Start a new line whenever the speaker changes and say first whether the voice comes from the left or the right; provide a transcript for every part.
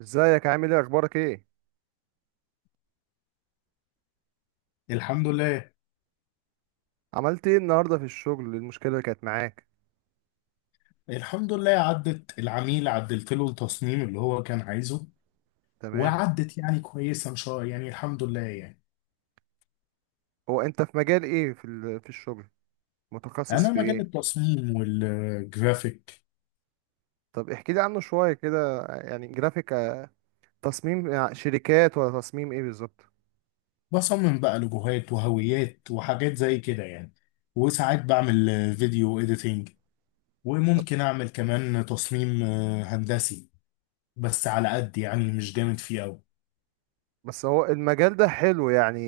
right: ازيك؟ عامل ايه؟ اخبارك ايه؟
left: الحمد لله.
right: عملت ايه النهارده في الشغل؟ إيه المشكله اللي كانت معاك؟
left: الحمد لله عدت العميل، عدلت له التصميم اللي هو كان عايزه،
right: تمام.
left: وعدت يعني كويسه ان شاء الله يعني الحمد لله يعني.
right: هو انت في مجال ايه، في الشغل؟ متخصص
left: انا
right: في
left: مجال
right: ايه؟
left: التصميم والجرافيك،
right: طب احكي لي عنه شويه كده، يعني جرافيك، تصميم شركات ولا تصميم ايه بالظبط؟
left: بصمم بقى لوجوهات وهويات وحاجات زي كده يعني. وساعات بعمل فيديو اديتنج،
right: طب.
left: وممكن اعمل كمان تصميم هندسي، بس على قد يعني مش جامد فيه قوي.
right: بس هو المجال ده حلو؟ يعني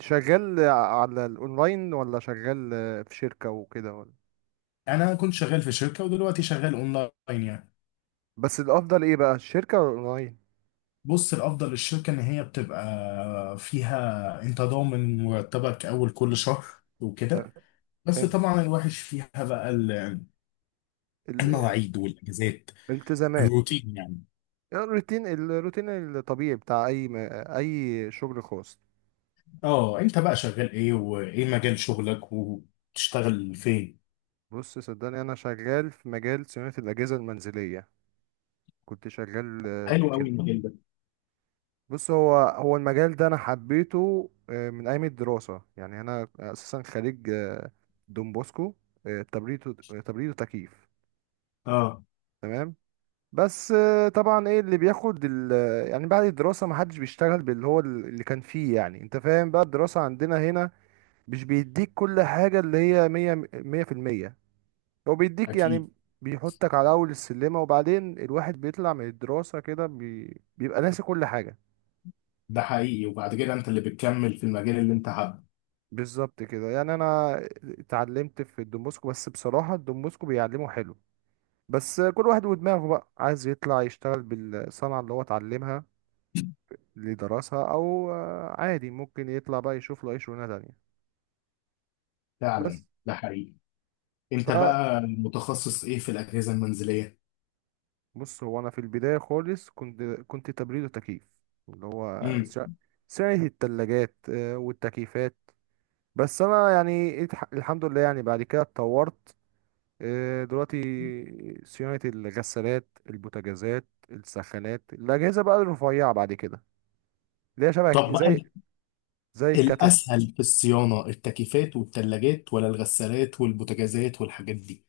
right: شغال على الاونلاين ولا شغال في شركه وكده، ولا؟
left: انا كنت شغال في شركه، ودلوقتي شغال اونلاين يعني.
right: بس الافضل ايه بقى، الشركه ولا الاونلاين؟
left: بص الافضل للشركه ان هي بتبقى فيها انت ضامن مرتبك اول كل شهر وكده.
right: طب.
left: بس
right: حلو.
left: طبعا الوحش فيها بقى
right: ال-
left: المواعيد والاجازات،
right: الالتزامات.
left: الروتين يعني.
right: الروتين الطبيعي بتاع اي شغل خاص.
left: اه، انت بقى شغال ايه، وايه مجال شغلك وتشتغل فين؟
right: بص صدقني، انا شغال في مجال صيانه الاجهزه المنزليه. كنت شغال في
left: حلو قوي
right: كده.
left: المجال ده.
right: بص، هو المجال ده انا حبيته من ايام الدراسه، يعني انا اساسا خريج دون بوسكو، تبريد وتكييف.
left: اه،
right: تمام. بس طبعا ايه اللي بياخد يعني بعد الدراسه ما حدش بيشتغل باللي هو اللي كان فيه. يعني انت فاهم بقى، الدراسه عندنا هنا مش بيديك كل حاجه اللي هي 100، 100%. هو بيديك
left: اكيد.
right: يعني، بيحطك على اول السلمة، وبعدين الواحد بيطلع من الدراسة كده بيبقى ناسي كل حاجة.
left: ده حقيقي، وبعد كده انت اللي بتكمل في المجال اللي انت حابه.
right: بالظبط كده، يعني انا اتعلمت في الدومبوسكو، بس بصراحة الدومبوسكو بيعلمه حلو، بس كل واحد ودماغه بقى عايز يطلع يشتغل بالصنعة اللي هو اتعلمها، اللي درسها، او عادي ممكن يطلع بقى يشوف له اي شغلانة تانية. بس.
left: فعلا، ده حقيقي. انت
right: فبص،
left: بقى متخصص ايه في الاجهزه المنزليه؟
right: هو انا في البداية خالص كنت تبريد وتكييف، اللي هو
left: امم
right: سعر التلاجات والتكييفات. بس انا يعني الحمد لله، يعني بعد كده اتطورت. دلوقتي صيانة الغسالات، البوتاجازات، السخانات، الأجهزة بقى الرفيعة بعد كده، اللي هي شبه
left: طب
right: زي
left: بقى،
right: زي الكاتل.
left: الأسهل في الصيانة التكييفات والتلاجات، ولا الغسالات والبوتاجازات والحاجات دي؟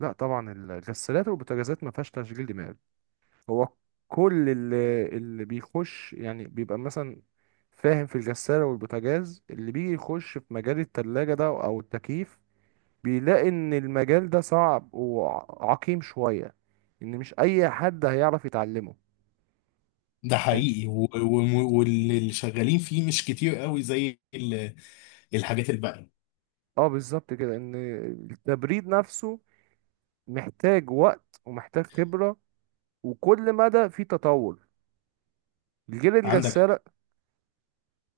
right: لا طبعا، الغسالات والبوتاجازات ما فيهاش تشغيل دماغ. هو كل اللي بيخش يعني بيبقى مثلا فاهم في الغسالة والبوتاجاز، اللي بيجي يخش في مجال التلاجة ده أو التكييف، بيلاقي ان المجال ده صعب وعقيم شوية، ان مش اي حد هيعرف يتعلمه
left: ده
right: يعني.
left: حقيقي، و- و- واللي شغالين فيه مش كتير قوي زي الحاجات الباقية.
right: اه بالظبط كده، ان التبريد نفسه محتاج وقت ومحتاج خبرة، وكل مدى في تطور الجيل
left: عندك حق.
right: الجسار.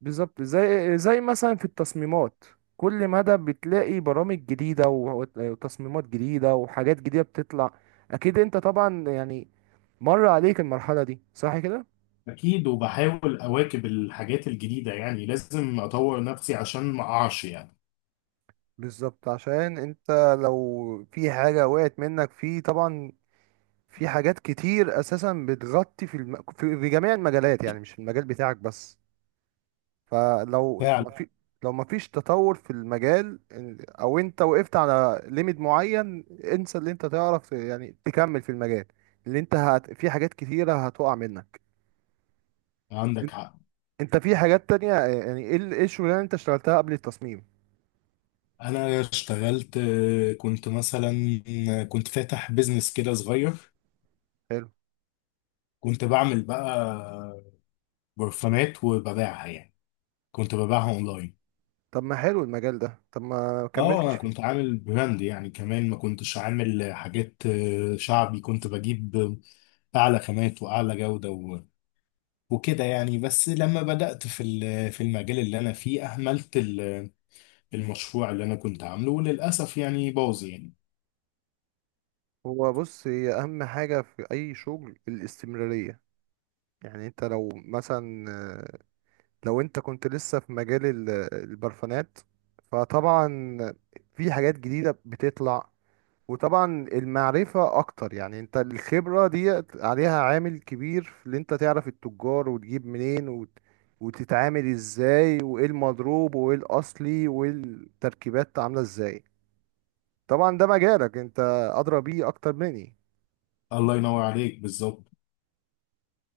right: بالظبط، زي مثلا في التصميمات، كل مدى بتلاقي برامج جديدة و- وتصميمات جديدة وحاجات جديدة بتطلع. اكيد انت طبعا يعني مر عليك المرحلة دي، صح كده؟
left: أكيد، وبحاول أواكب الحاجات الجديدة، يعني لازم أطور نفسي عشان ما أقعش يعني.
right: بالظبط، عشان انت لو في حاجة وقعت منك، في طبعا في حاجات كتير اساسا بتغطي في جميع المجالات، يعني مش المجال بتاعك بس. فلو
left: فعلا.
right: ما في لو ما فيش تطور في المجال، او انت وقفت على ليميت معين، انسى اللي انت تعرف، يعني تكمل في المجال اللي انت في حاجات كتيرة هتقع منك. ان-
left: عندك حق.
right: انت في حاجات تانية، يعني ايه الشغلانة اللي انت اشتغلتها قبل التصميم؟
left: أنا اشتغلت، كنت مثلا، كنت فاتح بيزنس كده صغير.
right: حلو.
left: كنت بعمل بقى برفانات وببيعها يعني، كنت ببيعها أونلاين.
right: طب ما حلو المجال ده، طب ما
left: اه، انا
right: كملتش؟
left: كنت عامل براند يعني، كمان ما كنتش عامل حاجات شعبي، كنت بجيب اعلى خامات واعلى جودة وكده يعني. بس لما بدأت في المجال اللي انا فيه اهملت المشروع اللي انا كنت عامله، وللاسف يعني باظ يعني.
right: هو بص، هي اهم حاجة في اي شغل الاستمرارية. يعني انت لو مثلا لو انت كنت لسه في مجال البرفانات، فطبعا في حاجات جديدة بتطلع، وطبعا المعرفة اكتر. يعني انت الخبرة دي عليها عامل كبير في اللي انت تعرف التجار، وتجيب منين، وتتعامل ازاي، وايه المضروب، وايه الاصلي، والتركيبات عاملة ازاي. طبعا ده مجالك انت، ادرى بيه اكتر مني.
left: الله ينور عليك، بالظبط.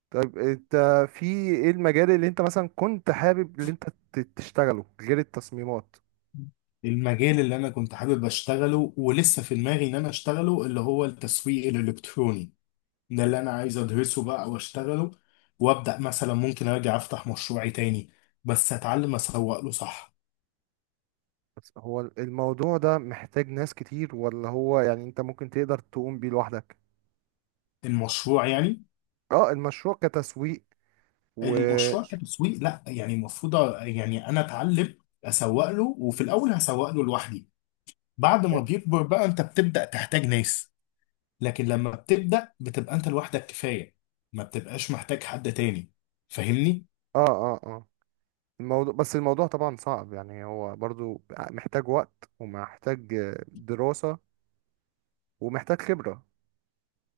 right: طيب انت في ايه المجال اللي انت مثلا كنت حابب اللي انت تشتغله غير التصميمات؟
left: المجال اللي انا كنت حابب اشتغله ولسه في دماغي ان انا اشتغله اللي هو التسويق الالكتروني. ده اللي انا عايز ادرسه بقى واشتغله، وابدا مثلا ممكن ارجع افتح مشروعي تاني، بس اتعلم اسوق له صح.
right: بس هو الموضوع ده محتاج ناس كتير، ولا هو يعني انت ممكن تقدر تقوم بيه لوحدك؟
left: المشروع يعني؟
right: اه المشروع كتسويق، و
left: المشروع كتسويق، لا يعني المفروض، يعني انا اتعلم اسوق له، وفي الاول هسوق له لوحدي. بعد ما بيكبر بقى انت بتبدا تحتاج ناس، لكن لما بتبدا بتبقى انت لوحدك كفايه، ما بتبقاش محتاج حد تاني. فاهمني؟
right: اه، اه، اه. الموضوع، بس الموضوع طبعا صعب يعني، هو برضو محتاج وقت ومحتاج دراسة ومحتاج خبرة.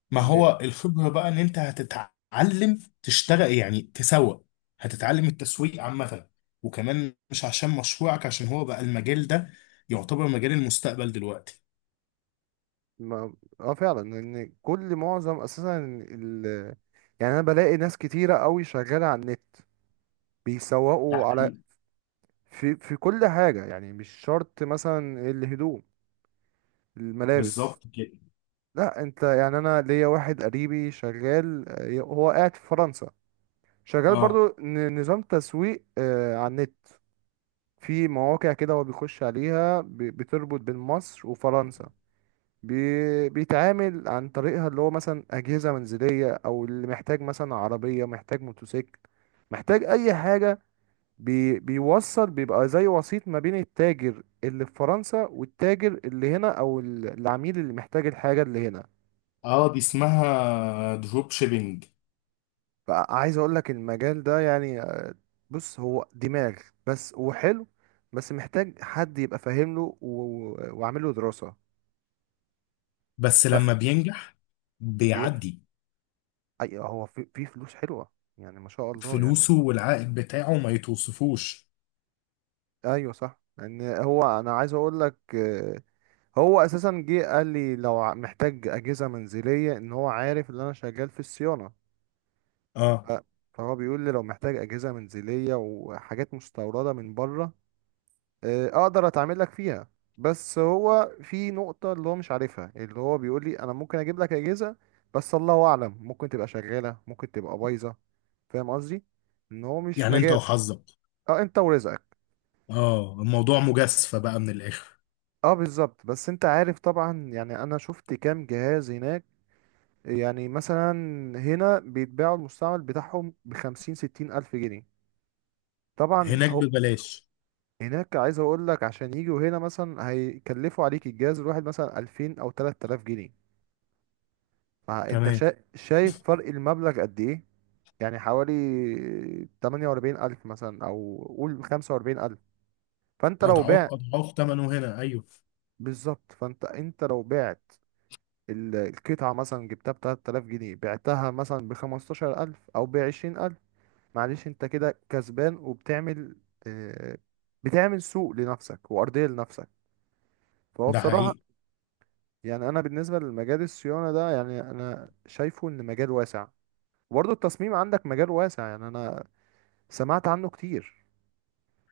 left: ما
right: ان
left: هو الخبرة بقى ان انت هتتعلم تشتغل يعني تسوق، هتتعلم التسويق عامة. وكمان مش عشان مشروعك، عشان هو بقى المجال ده يعتبر مجال المستقبل دلوقتي.
right: ما... اه فعلا، ان كل معظم اساسا ال... يعني انا بلاقي ناس كتيرة قوي شغالة على النت
left: ده
right: بيسوقوا على،
left: حقيقي.
right: في كل حاجة، يعني مش شرط مثلا الهدوم،
left: بالظبط
right: الملابس.
left: كده.
right: لا انت، يعني انا ليا واحد قريبي شغال هو قاعد في فرنسا، شغال
left: اه،
right: برضو نظام تسويق على النت، في مواقع كده هو بيخش عليها بتربط بين مصر وفرنسا، بيتعامل عن طريقها اللي هو مثلا أجهزة منزلية، أو اللي محتاج مثلا عربية، محتاج موتوسيكل، محتاج أي حاجة. بيوصل، بيبقى زي وسيط ما بين التاجر اللي في فرنسا والتاجر اللي هنا، او العميل اللي محتاج الحاجة اللي هنا.
left: اه، دي اسمها دروب شيبينج.
right: فعايز اقول لك المجال ده يعني بص هو دماغ بس، وحلو، بس محتاج حد يبقى فاهم له وعامل له دراسة.
left: بس
right: ف-
left: لما بينجح
right: بي...
left: بيعدي.
right: أيوة. أي هو في فلوس حلوة، يعني ما شاء الله يعني.
left: فلوسه والعائد بتاعه ما يتوصفوش.
right: ايوه صح، ان هو انا عايز اقول لك، هو اساسا جه قال لي لو محتاج اجهزة منزلية، ان هو عارف ان انا شغال في الصيانة.
left: اه،
right: ف- فهو بيقول لي لو محتاج أجهزة منزلية وحاجات مستوردة من بره، أقدر أتعامل لك فيها. بس هو في نقطة اللي هو مش عارفها، اللي هو بيقول لي أنا ممكن أجيب لك أجهزة، بس الله أعلم ممكن تبقى شغالة ممكن تبقى بايظة. فاهم قصدي؟ إن هو مش
left: يعني انت
right: مجال.
left: وحظك.
right: أه، أنت ورزقك.
left: اه، الموضوع مجازفة بقى من الاخر.
right: أه بالظبط، بس أنت عارف طبعا، يعني أنا شفت كام جهاز هناك، يعني مثلا هنا بيتباعوا المستعمل بتاعهم بخمسين ستين ألف جنيه. طبعا
left: هناك
right: هو
left: ببلاش.
right: هناك، عايز اقول لك عشان يجوا هنا مثلا هيكلفوا عليك الجهاز الواحد مثلا 2000 او 3000 جنيه. فانت
left: تمام.
right: شايف فرق المبلغ قد ايه، يعني حوالي 48000 مثلا او قول 45000. فانت لو
left: اضعاف
right: بعت.
left: اضعاف ثمنه هنا، ايوه.
right: بالظبط، فانت لو بعت القطعة مثلا جبتها ب 3000 جنيه، بعتها مثلا ب 15000 او ب 20000. معلش انت كده كسبان وبتعمل آه، بتعمل سوق لنفسك وارضية لنفسك. فهو
left: ده
right: بصراحة،
left: حقيقي.
right: يعني انا بالنسبه لمجال الصيانه ده، يعني انا شايفه ان مجال واسع، وبرضه التصميم عندك مجال واسع، يعني انا سمعت عنه كتير،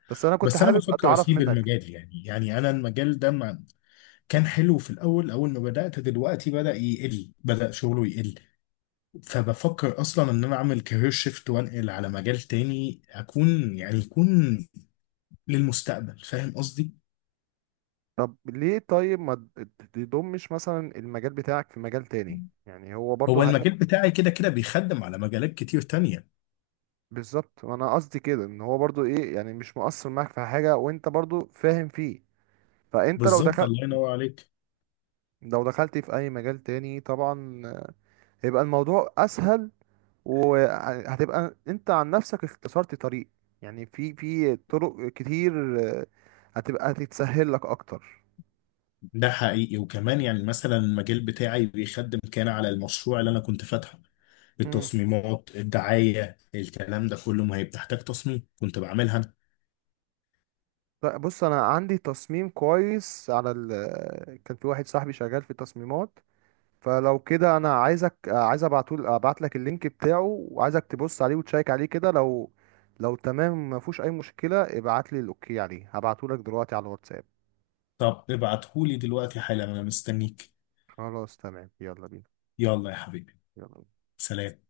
right: بس انا كنت
left: بس انا
right: حابب
left: بفكر
right: اتعرف
left: اسيب
right: منك.
left: المجال، يعني يعني انا المجال ده ما كان حلو، في الاول اول ما بدات دلوقتي بدا يقل، بدا شغله يقل. فبفكر اصلا ان انا اعمل كارير شيفت وانقل على مجال تاني، اكون يعني يكون للمستقبل. فاهم قصدي؟
right: طب ليه؟ طيب ما تضمش مثلا المجال بتاعك في مجال تاني؟ يعني هو برضه.
left: هو المجال بتاعي كده كده بيخدم على مجالات كتير تانية.
right: بالظبط، انا قصدي كده، ان هو برضه ايه، يعني مش مقصر معاك في حاجه، وانت برضه فاهم فيه. فانت لو
left: بالظبط،
right: دخلت
left: الله ينور عليك.
right: لو دخلت في اي مجال تاني، طبعا هيبقى الموضوع اسهل، وهتبقى انت عن نفسك اختصرت طريق. يعني في طرق كتير هتتسهل لك اكتر.
left: ده حقيقي، وكمان يعني مثلا المجال بتاعي بيخدم كان على المشروع اللي انا كنت فاتحه،
right: مم.
left: التصميمات الدعاية الكلام ده كله، ما هي بتحتاج تصميم كنت بعملها أنا.
right: لا، بص انا عندي تصميم كويس على كان في واحد صاحبي شغال في التصميمات، فلو كده انا عايز ابعت لك اللينك بتاعه، وعايزك تبص عليه وتشيك عليه كده، لو تمام ما فيهوش اي مشكلة، ابعت لي الاوكي عليه هبعته لك دلوقتي على الواتساب.
left: طب ابعتهولي دلوقتي حالا، أنا مستنيك.
right: خلاص تمام، يلا بينا.
left: يلا يا حبيبي.
right: يلا بينا.
left: سلام.